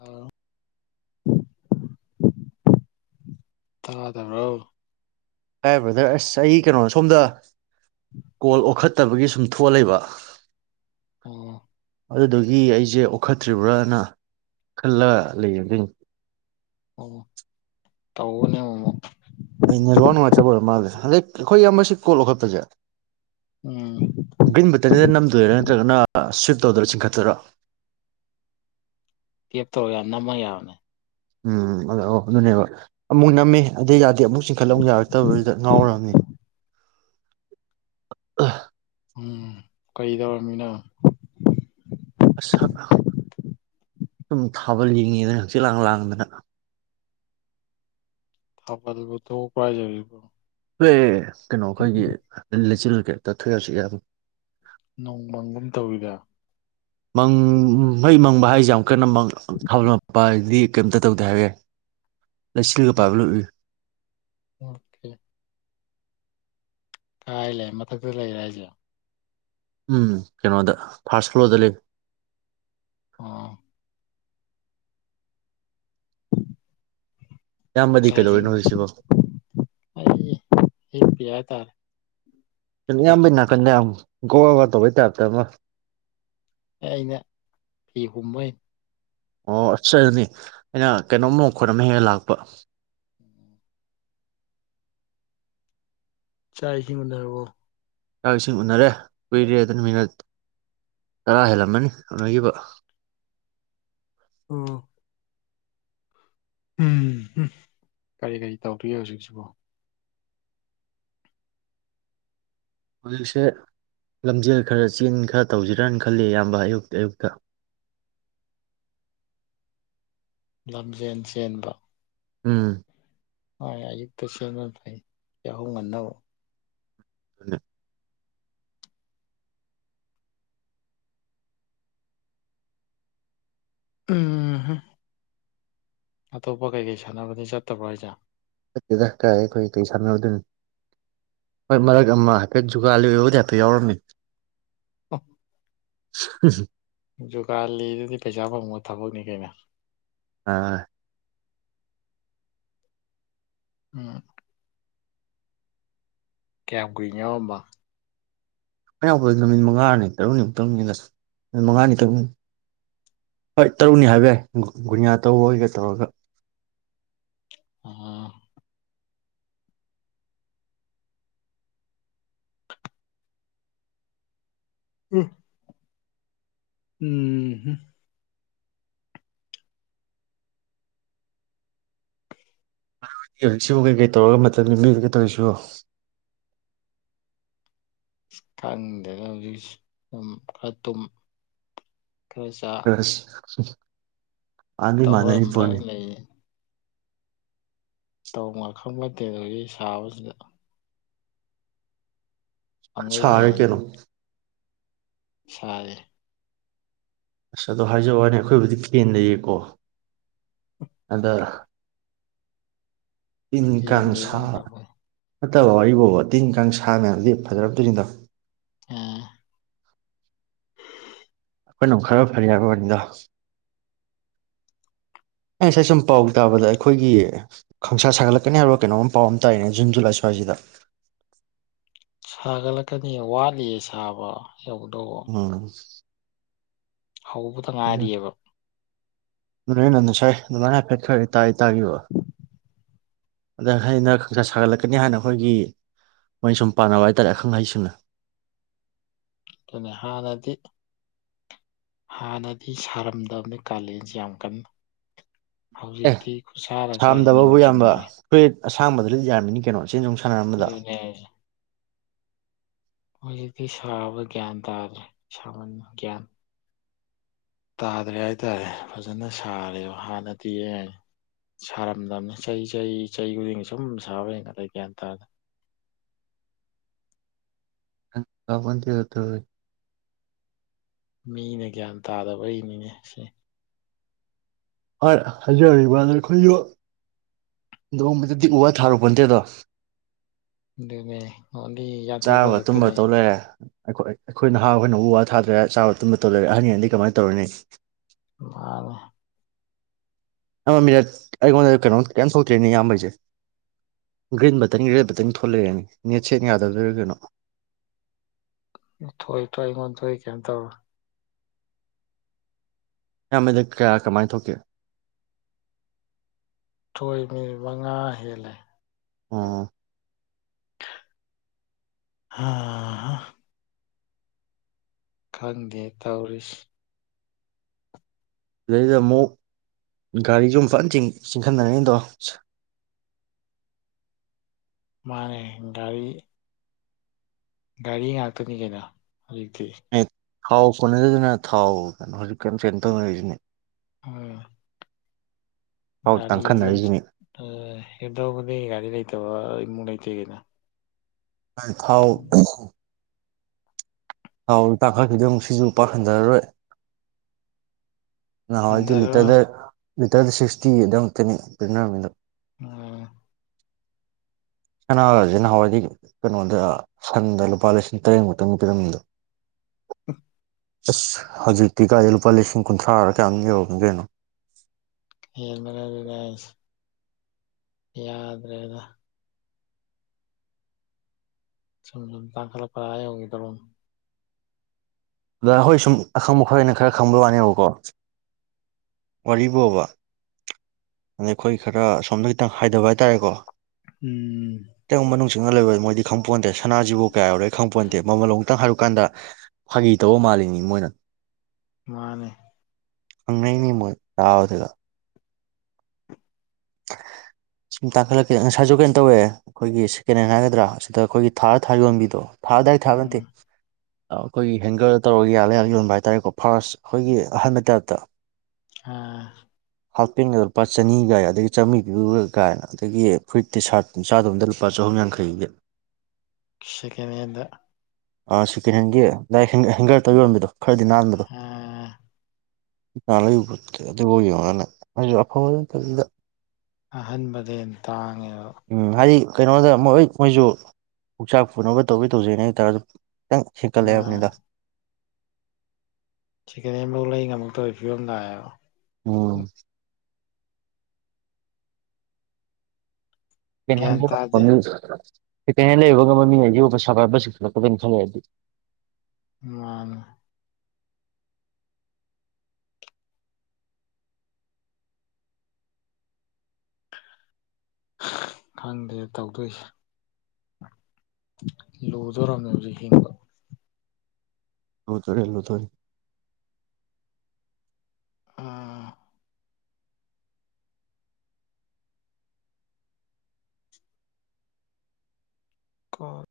ꯑꯥ ꯇꯥꯗꯕ꯭ꯔꯣ hi brother ꯑꯁ ꯑꯩ ꯀꯩꯅꯣ ꯁꯣꯝꯗ ꯀꯣꯜ ꯑꯣꯈꯠꯇꯕꯒꯤ ꯁꯨꯝ ꯊꯣꯛꯂꯦꯕ ꯑꯣ ꯑꯗꯨꯗꯒꯤ ꯑꯩꯁꯦ ꯑꯣꯈꯠꯇ꯭ꯔꯤꯕ꯭ꯔꯅ ꯈꯜꯂꯒ ꯂꯩꯌꯦ ꯑꯗꯨꯢꯅꯤ ꯑꯣ ꯇꯧꯕꯅꯤ ꯑꯃꯨꯃꯨꯛ ꯑꯩ ꯅꯦꯔꯋꯥꯔ ꯅꯨꯡꯉꯥꯏꯇꯕ ꯑꯣꯏꯔ ꯃꯥꯜꯂꯦ ꯍꯟꯗꯛ ꯑꯩꯈꯣꯏ ꯌꯥꯝ ꯁꯤ ꯀꯣꯜ ꯂꯧꯈꯠꯄꯁꯦ ꯎꯝ ꯒ꯭ꯔꯤꯟ ꯕꯇꯔꯟꯅꯤꯗ ꯅꯝꯗꯣꯏꯔꯥ ꯅꯠꯇ꯭ꯔꯒꯅ ꯁ꯭ꯋꯤꯞ ꯇꯧꯗꯣꯏꯔꯥ ꯆꯤꯡꯈꯠꯇꯣꯏꯔꯣ ꯀꯦꯞ ꯇꯧꯔ ꯌꯥ ꯅꯝꯃ ꯌꯥꯔꯅꯦ ꯎꯝ ꯑꯗ ꯑꯗꯨꯅꯦꯕ ꯑꯃꯨꯛ ꯅꯝꯃꯦ ꯑꯗꯨꯗꯩ ꯌꯥꯗꯦ ꯑꯃꯨꯛ ꯆꯤꯡꯈꯠꯂꯨ ꯌꯥꯔꯛꯇꯕꯗꯨꯗ ꯉꯥꯎꯔꯝꯃꯤ ꯎꯝ ꯀꯔꯤ ꯇꯧꯔꯃꯤꯅꯣ ꯑꯁ ꯁꯨꯝ ꯊꯥꯕꯜ ꯂꯤꯡꯉꯤꯗꯅ ꯍꯛꯆꯤ ꯂꯥꯡ ꯂꯥꯡꯗꯅ ꯕꯨ ꯊ ꯄꯥꯏꯖꯕꯤ ꯏꯕꯨ ꯍꯣꯏ ꯀꯩꯅꯣ ꯑꯩꯈꯣꯏꯒꯤ ꯂꯩꯆꯤꯜ ꯀꯛꯗꯔꯥꯒꯁꯨꯌꯥꯕꯅꯤ ꯅꯣꯡꯃꯪꯒꯨꯝ ꯇꯧꯔꯤꯗ ꯃꯪ ꯃꯩ ꯃꯪꯕ ꯍꯥꯏꯁꯦ ꯌꯥꯝ ꯀꯟꯅꯥ ꯍꯧꯔꯛꯄꯗꯤ ꯍꯥꯏꯗꯤ ꯀꯩꯝꯇ ꯇꯧꯗꯦ ꯍꯥꯏꯕ ꯌꯥꯏ ꯂꯩꯆꯤꯜꯒꯥ ꯄꯥꯏꯕ ꯂꫭꯏ ꯎꯏ ꯑꯣꯀꯦ ꯀꯥꯏ ꯂꯩ ꯃꯊꯛꯇ ꯂꯩꯔꯦ ꯍꯥꯏꯁꯦ ꯎꯝ ꯀꯩꯅꯣꯗ ꯐꯥꯔꯁ ꯐ꯭ꯂꯣꯔꯗ ꯂꯩ ꯑꯥ ꯏꯌꯥꯝꯕꯗꯤ ꯆ ꯀꯩꯗꯧꯔꯤꯅꯣ ꯍꯧꯖꯤꯛꯁꯤꯕꯣ ꯑꯩ ꯇ ꯀꯩꯅ ꯌꯥꯝꯝꯕꯅꯥ ꯀꯩꯅ ꯑꯃ ꯒꯣꯒ ꯇꯧꯕꯩ ꯇꯥꯏꯞꯇ ꯑꯃ ꯑꯦ ꯑꯩꯅ ꯐꯤ ꯍꯨꯝꯕꯣꯏꯅꯦ ꯑꯣ ꯑꯁꯤ ꯑꯗꯨꯅꯤ ꯑꯩꯅ ꯀꯩꯅꯣꯝꯃ ꯈꯣꯠ ꯑꯃ ꯍꯦꯛꯟꯅ ꯂꯥꯛꯄ ꯆꯥꯛ ꯏꯁꯤꯡ ꯎꯅꯔꯥꯕꫭ ꯆꯥꯛ ꯏꯁꯤꯡ ꯎꯅꯔꯦ ꯀꯨꯏꯔꯦ ꯑꯗꯨꯅ ꯃꯤꯅꯠ ꯇꯔꯥ ꯍꯦꯜꯂꯝꯃꯅꯤ ꯎꯅꯈꯤꯕ ꯎꯝ ꯎꯝꯝ ꯀꯔꯤ ꯀꯔꯤ ꯇꯧꯔꯤꯒꯦ ꯍꯧꯖꯤꯛꯁꯤꯕꯣ ꯍꯧꯖꯤꯛꯁꯦ ꯂꯝꯖꯦꯜ ꯈꯔ ꯆꯦꯟ ꯈꯔ ꯇꯧꯁꯤꯔꯅ ꯈꯜꯂꯤ ꯑꯌꯥꯝꯕ ꯑꯌꯨꯛꯇ ꯑꯌꯨꯛꯇ ꯂꯝꯖꯦꯟ ꯆꯦꯟꯕ ꯎꯝ ꯑꯌꯨꯛꯇ ꯁꯦꯝꯅ ꯐꯩ ꯌꯥꯍꯧꯉꯟꯅꯕ [unintelligible] ꯎꯝ ꯑꯇꯣꯞꯄ ꯀꯩꯀꯩ ꯁꯥꯟꯅꯕꯅꯤ ꯆꯠꯇꯕ꯭ꯔꯥ ꯍꯥꯏꯁꯦ ꯆꯠꯇꯦꯗ ꯑꯩꯈꯣꯏꯅ ꯀꯩ ꯁꯥꯟꯅꯔꯨꯗꯣꯏꯅꯤ ꯍꯣꯏ ꯃꯔꯛ ꯑꯃ ꯍꯥꯏꯐꯦꯠ ꯖꯨꯒꯥꯂꯤꯔꯕꯨꯗꯤ ꯍꯥꯏꯐꯦꯠ ꯌꯥꯎꯔꯝꯃꯤ [unintelligible] [unintelligible] ꯖꯨꯒꯥꯥꯂꯤꯗꯨꯗꯤ ꯄꯩꯁꯥ ꯐꯪꯕ ꯊꯕꯛꯅꯤ ꯀꯩꯅꯣ ꯑꯥ ꯎꯝ ꯀꯌꯥꯝ ꯀꯨꯏꯅ ꯌꯥꯎꯔꯝꯕ ꯅꯨꯃꯤꯠ ꯃꯉꯥꯅꯤ ꯇꯔꯨꯛꯅꯤꯃꯨꯛꯇꯪꯅꯤꯗ ꯅꯨꯃꯤꯠ ꯃꯉꯥꯅꯤꯅꯤ ꯍꯣꯏ ꯇꯔꯨꯛꯅꯤ ꯍꯥꯏꯕ ꯌꯥꯏ ꯒꯨꯅꯤꯌꯥ ꯇꯧꯕ ꯑꯣꯏꯒ ꯇꯧꯔꯒ ꯑꯥ ꯎꯝ ꯎꯝ ꯁꯤꯕꯨ ꯀꯩꯀꯩ ꯇꯧꯔꯒ ꯃꯇꯝ ꯂꯦꯟꯕꯤꯕꯒꯦ ꯇꯧꯔꯤꯁꯤ ꯈꯪꯗꯦꯗꯥ ꯍꯧꯖꯤꯛꯁꯦ ꯈꯔ ꯑꯗꯨꯝ [unintelligible] ꯃꯥꯟꯗꯤ ꯇꯧꯔ ꯃꯥꯟꯅꯔꯤ ꯑꯗꯨꯝ ꯄꯣꯠꯅꯤ ꯄꯪꯂꯩ ꯇꯧꯉ ꯈꯐꯝ ꯅꯠꯇꯦꯗ ꯍꯧꯖꯤꯛ ꯁꯥꯕꯁꯤꯗ ꯄꯪꯂꯩ ꯁꯥꯔꯦ ꯀꯩꯅꯣ ꯁꯥꯔꯦ ꯑꯁ ꯑꯗꯣ ꯍꯥꯏꯖꯕ ꯋꯥꯅꯤ ꯑꯩꯈꯣꯏꯕꯨꯗꯤ ꯐꯦꯟ ꯂꯩꯌꯦꯀꯣ ꯑꯗ ꯐꯦꯟ ꯏꯟꯀꯥꯟ ꯂꯩꯕ ꯁꯔ ꯉꯝꯃꯣꯏ꯫ ꯐꯠꯇꯕ ꯋꯥꯔꯤꯕꯣꯕ ꯇꯤꯟ ꯀꯥꯡ ꯁꯥ ꯃꯌꯥꯝꯁꯤ ꯐꯖꯔꯛꯇꯣꯏꯅꯤꯗꯣ ꯑꯥ [inaudible] ꯑꯩꯈꯣꯏꯅ ꯑꯃꯨꯛ ꯈꯔ ꯐꯔ ꯍꯥꯏꯕ ꯑꯣꯅꯤꯗ ꯑꯩ ꯉꯁꯥꯏ ꯁꯨꯝ ꯄꯥꯎ ꯇꯥꯕꯗ ꯑꯩꯈꯣꯏꯒꯤ ꯈꯪꯁꯥ ꯁꯥꯒꯠꯂꯛꯀꯅꯤ ꯍꯥꯏꯕ ꯀꯩꯅꯣꯝ ꯄꯥꯎ ꯑꯃ ꯇꯥꯅꯦ ꯖꯨꯟ ꯖꯨꯂꯥꯏ ꯁ꯭ꯋꯥꯏꯁꯤꯗ ꯁꯥꯒꯠꯂꯛꯀꯅꯤ ꯋꯥꯠꯂꯤꯌꯦ ꯁꯥꯕ ꯌꯧꯗꯧꯕ ꯎꯝ ꯍꯧꯕꯇ ꯉꯥꯏꯔꯤꯑꯦꯕ ꯅꯣꯏꯅ ꯉꯁꯥꯏ ꯑꯗꯨꯃꯥꯏꯅ ꯍꯥꯏꯐꯦꯠ ꯈꯔ ꯇꯥꯛꯑꯦ ꯇꯥꯈꯤꯕ ꯑꯗ ꯑꯩꯅ ꯈꯪꯁꯥ ꯁꯥꯒꯠꯂꯛꯀꯅꯤ ꯍꯥꯏꯅ ꯑꯩꯈꯣꯏꯒꯤ ꯑꯩꯈꯣꯏ ꯁꯨꯝ ꯄꯥꯅꯕ ꯍꯥꯏꯇꯥꯔꯦ ꯑꯈꯪ ꯑꯍꯩꯁꯤꯡꯅ ꯑꯗꯨꯅꯦ ꯍꯥꯟꯅꯗꯤ ꯍꯥꯟꯅꯗꯤ ꯁꯥꯔꯝꯗꯕꯅꯤ ꯀꯥꯂꯦꯟꯁꯦ ꯌꯥꯝ ꯀꯟꯅ ꯑꯦ ꯍꯧꯖꯤꯛꯇꯤ ꯈꯨꯠꯁꯥ ꯂꯥꯛꯁꯁꯤ ꯅꯤꯌꯣꯝ ꯆꯨꯝꯗ꯭ꯔꯦ ꯑꯁꯥꯥꯡꯕꯗꯤ ꯂꯣꯠ ꯌꯥꯔꯝꯃꯤꯅꯤ ꯀꯩꯅꯣ ꯆꯦꯟꯖꯣꯡ ꯁꯥꯟꯅꯔꯝꯕ ꯗꯣ ꯑꯗꯨꯅꯦ ꯍꯥꯏꯁꯦ ꯍꯧꯖꯤꯛꯇꯤ ꯁꯥꯕ ꯒꯌꯥꯟ ꯇꯥꯗ꯭ꯔꯦ ꯁꯥꯃꯟ ꯒ꯭ꯌꯥꯟ ꯇꯥꯗ꯭ꯔꯦ ꯍꯥꯏꯇꯥꯔꯦ ꯐꯖꯅ ꯁꯥꯔꯦꯕ ꯍꯥꯟꯅꯗꯤ ꯁꯥꯔꯝꯗꯝꯅꯤ ꯆꯩ ꯆꯩ ꯆꯍꯤ ꯈꯨꯗꯤꯡꯒꯤ ꯁꯨꯝ ꯁꯥꯕ ꯍꯦꯟꯒꯠꯂꯛꯏ ꯒꯌꯥꯟ ꯇꯥꯗꯦ ꯒ꯭ꯌꯥꯟ ꯇꯥꯄꯣꯠ ꯇꯦꯗ ꯇꯧꯔꯤꯁꯦ꯫ ꯃꯤꯅ ꯒꯌꯥꯟ ꯇꯥꯗꯕꯩꯅꯤꯅꯦ ꯁꯤ ꯍꯣꯏ ꯍꯥꯏꯖꯔꯤꯕꯗꯨꯅꯤ ꯑꯩꯈꯣꯏꯁꯨ ꯅꯣꯡꯃꯇꯗꯤ ꯎ ꯋꯥ ꯊꯥꯔꯨꯕꯟꯇꯦꯗꯣ꯫ ꯑꯗꯨꯅꯦ ꯑꯣꯟꯂꯤ ꯌꯥꯟꯊꯠꯄ ꯇꯨꯝꯕ ꯈꯛꯇꯅꯦ ꯇꯧ ꯂꯩꯔꯦ ꯑꯩꯈꯣꯏ ꯑꯩꯈꯣꯏ ꯅꯍꯥ ꯈꯣꯏꯅ ꯎ ꯋꯥ ꯊꯥꯗ꯭ꯔꯦ ꯆꯥꯕ ꯇꯨꯝꯕ ꯇꯧ ꯂꯩꯔꯦ ꯑꯍꯅꯒꯩꯟꯗꯤ ꯀꯃꯥꯏꯅ ꯇꯧꯔꯨꯅꯤ ꯃꯥꯅꯦ ꯑꯃ ꯃꯤꯅꯠ ꯑꯩꯉꯣꯟꯗꯗꯤ ꯀꯩꯅꯣꯝ ꯀꯩꯝ ꯊꯣꯛꯇ꯭ꯔꯦꯅꯦ ꯏꯌꯥꯝꯕꯩꯁꯦ ꯒ꯭ꯔꯤꯟ ꯕꯇꯟ ꯔꯦꯠ ꯕꯇꯟ ꯊꯣꯂꯛꯑꯦꯅꯦ ꯅꯦꯠꯁꯦ ꯌꯥꯗꯕꯩꯔ ꯀꯩꯅꯣ ꯊꯣꯛꯏ ꯊꯣꯏ ꯑꯩꯉꯣꯟ ꯊꯣꯏ ꯀꯦꯝ ꯇꯧꯔꯣꯢ ꯌꯥꯝꯕꯗ ꯀꯌꯥ ꯀꯃꯥꯏꯅ ꯊꯣꯛꯀꯦ ꯊꯣꯏ ꯃꯤꯅꯠ ꯃꯉꯥ ꯍꯦꯜꯂꯦ ꯑꯥ ꯍꯥ ꯍ ꯈꯪꯗꯦ ꯇꯧꯔꯤꯁꯤ ꯗꯩꯗ ꯑꯃꯨꯛ ꯒꯥꯔꯤꯖꯨ ꯑꯃ ꯐꯟ ꯆꯤꯡ ꯆꯤꯟꯈꯠꯅꯔꯩꯅꯗꯣ ꯃꯥꯅꯦ ꯒꯥꯔꯤ ꯒꯥꯔꯤ ꯉꯥꯛꯇꯅꯤ ꯀꯩꯅꯣ [unintelligible] ꯑꯦ ꯊꯥꯎ ꯀꯣꯟꯅꯗꯗꯅ ꯊꯥꯎ ꯀꯩꯅꯣ ꯍꯧꯖꯤꯛ ꯀꯩꯅ ꯀꯩꯅ ꯇꯧꯅꯔꯤꯁꯤꯅꯤ ꯑꯝ ꯊꯥꯎ ꯒꯥꯔꯤ ꯌꯨꯝꯁꯤ ꯇꯥꯡꯈꯠꯅꯔꯤꯁꯤꯅꯤ ꯑ ꯒꯥꯔꯤ ꯂꯩ ꯇꯕ [unintelligible] ꯊꯥꯎ ꯍꯥꯎ ꯇꯥꯡꯈꯠꯂꯤꯗꯨ ꯌꯦꯉꯨ ꯁꯤꯁꯨ ꯄꯥꯛ ꯍꯟꯗꯔꯔꯣꯢ ꯅꯍꯋꯥꯢꯗꯤ ꯍꯟꯊꯔꯣ ꯂꯤꯇꯔꯗ ꯂꯤꯇꯔꯗ ꯁꯤꯛꯁꯇꯤ ꯑꯗꯨꯋꯥꯢꯃꯨꯛꯇꯅꯤ ꯄꯤꯅꯔꯝꯃꯤꯗꯨ ꯑ ꯁꯅꯥꯒꯁꯤ ꯅꯍꯥꯟꯋꯥꯏꯗꯤ ꯀꯩꯅꯣꯗ ꯁꯟꯗ ꯂꯨꯄꯥ ꯂꯤꯁꯤꯡ ꯇꯔꯦꯠꯃꯨꯛꯇꯅꯤ ꯄꯤꯔꯝꯃꯤꯗꯨ ꯑꯁ ꯍꯧꯖꯤꯛꯇꯤ ꯀꯥꯏꯗꯩ ꯂꯨꯄꯥ ꯂꯤꯁꯤꯡ ꯀꯨꯟꯊ꯭ꯔꯥꯔ [unintelligible] [unintelligible] ꯍꯥꯢꯁꯤ ꯌꯥꯗ꯭ꯔꯦꯗ ꯁꯨꯝ ꯁꯨꯝ ꯇꯥꯡꯈꯠꯂꯛꯄꯗ ꯑꯥ ꯌꯧꯒꯤꯗꯣꯔꯕꯅꯦ ꯗꯗꯥ ꯍꯣꯏ ꯁꯨꯝ ꯑꯈꯪꯕ ꯈꯔ ꯑꯣꯏꯅ ꯈꯔ ꯈꯪꯕ ꯋꯥꯅꯦꯕꯀꯣ ꯋꯥꯔꯨꯕꯣꯕ ꯑꯗꯩ ꯑꯈꯣꯏ ꯈꯔ ꯑꯁꯣꯝꯗꯩ ꯈꯤꯇꯪ ꯍꯥꯏꯗꯕ ꯍꯥꯏꯇꯥꯔꯦꯀꯣ ꯎꯝ ꯆꯤꯡꯅꯂꯩꯕꯣꯢ ꯃꯣꯏꯗꯤ ꯈꯪꯄꯣꯟꯇꯦ ꯁꯅꯥꯖꯤꯕꯨ ꯀꯌꯥ ꯌꯧꯔꯦ ꯈꯪꯄꯣꯟꯇꯦ ꯃꯃꯜ ꯑꯃꯨꯛꯇꯪ ꯍꯥꯏꯔꯨꯀꯥꯟꯗ ꯐꯥꯒꯤ ꯇꯧꯕ ꯃꯥꯜꯂꯤꯅꯤ ꯃꯣꯏꯅ ꯃꯥꯅꯤ ꯍꯡꯅꯩꯅꯤ ꯃꯣꯢ ꯇꯥꯕꯗꯒ ꯁꯨꯝ ꯇꯥꯈꯠꯂꯛꯀꯦ ꯉꯁꯥꯏꯁꯨ ꯀꯩꯅꯣ ꯇꯧꯋꯦ ꯑꯩꯈꯣꯏꯒꯤ ꯁꯦꯀꯦꯟ ꯍꯦꯟ ꯍꯥꯏꯒꯗ꯭ꯔꯥ ꯁꯤꯗ ꯑꯩꯈꯣꯏꯒꯤ ꯊꯥ ꯊꯥ ꯌꯣꯟꯕꯤꯗꯣ ꯎꯝ [unintelligible] ꯑꯈꯣꯏꯒꯤ ꯍꯦꯡꯒꯔ ꯇꯧꯔ ꯌꯥꯜꯂ ꯌꯥꯜꯂ ꯌꯣꯟꯕ ꯍꯥꯏꯇꯥꯔꯦꯀꯣ ꯐꯥꯔꯁꯠ ꯑꯈꯣꯏꯒꯤ ꯑꯍꯟꯕ ꯇꯥꯏꯞꯇ ꯎꯝ ꯍꯥꯄꯦꯒꯗꯣ ꯂꯨꯄꯥ ꯆꯅꯤ ꯒꯥꯌꯦ ꯑꯗꯩ ꯆꯥꯝꯃꯔꯤꯗꯨ ꯀꯥꯏꯅ ꯑꯗꯒꯤ ꯐꯨꯏꯠꯇꯤ ꯁꯥꯔꯠ ꯆꯥꯗꯣꯝꯗ ꯂꯨꯄꯥ ꯆꯍꯨꯝ ꯌꯥꯡꯈꯩꯒꯤ ꯁꯤꯀꯦꯂꯦꯟꯗ ꯁꯦꯀꯦꯟ ꯍꯦꯟꯒꯤ ꯂꯛ ꯍꯦꯡꯒꯔꯗ ꯌꯣꯟꯝꯕꯤꯗꯣ ꯈꯔꯗꯤ ꯅꯥꯟꯕꯗꯣ ꯑꯥ ꯀꯥꯅ ꯄꯨꯦ ꯑꯗꯨꯅ [inaudible] ꯑꯍꯟꯕꯗꯩ ꯍꯦꯟꯅꯥ ꯇꯥꯡꯉꯦꯕ ꯎꯝ ꯍꯥꯏ ꯀꯩꯅꯣꯗ ꯃꯣꯏ ꯃꯣꯏꯁꯨ ꯄꯨꯛꯆꯥꯛ ꯄꯨꯅꯕ ꯇꯧꯗꯤ ꯇꯧꯖꯩꯅꯦ ꯍꯥꯏꯇꯥꯔꯁꯨ ꯈꯤꯇꯪ ꯍꯦꯟꯀꯠꯂꯦ ꯃꯥ ꯍꯥꯏꯕꯅꯤꯗ ꯁꯦꯀꯜ ꯍꯦꯟ ꯐꯥ ꯂꯩ ꯉꯝ ꯃꯛꯇꯕꯩ ꯐꯤꯕꯝ ꯂꯥꯛꯑꯕ ꯎ [inaudible] ꯒ꯭ꯌꯥꯟ ꯇꯥꯗꯦ ꯁꯦꯐꯣꯟꯗ ꯍꯟꯗ ꯂꯩꯕꯥ ꯉꯝꯕ ꯁꯤꯡꯁꯦ ꯄꯩꯁꯥ ꯄꯥꯏꯕꯥ ꯆꯤꯡ ꯈꯠꯂꯛ ꯑꯥꯕꯥ ꯀꯩꯅꯣꯝ ꯇꯔꯤ ꯃꯥꯅꯦ ꯈꯪꯗꯦ ꯇꯧꯗꯣꯏꯁꯦ ꯂꯨꯗꯣꯔꯝꯃꯦ ꯍꯧꯖꯤꯛ ꯍꯤꯡꯕ ꯂꯨꯗꯣꯔꯦ ꯂꯨꯗꯣꯔꯦ꯫ ꯑꯥ ꯑ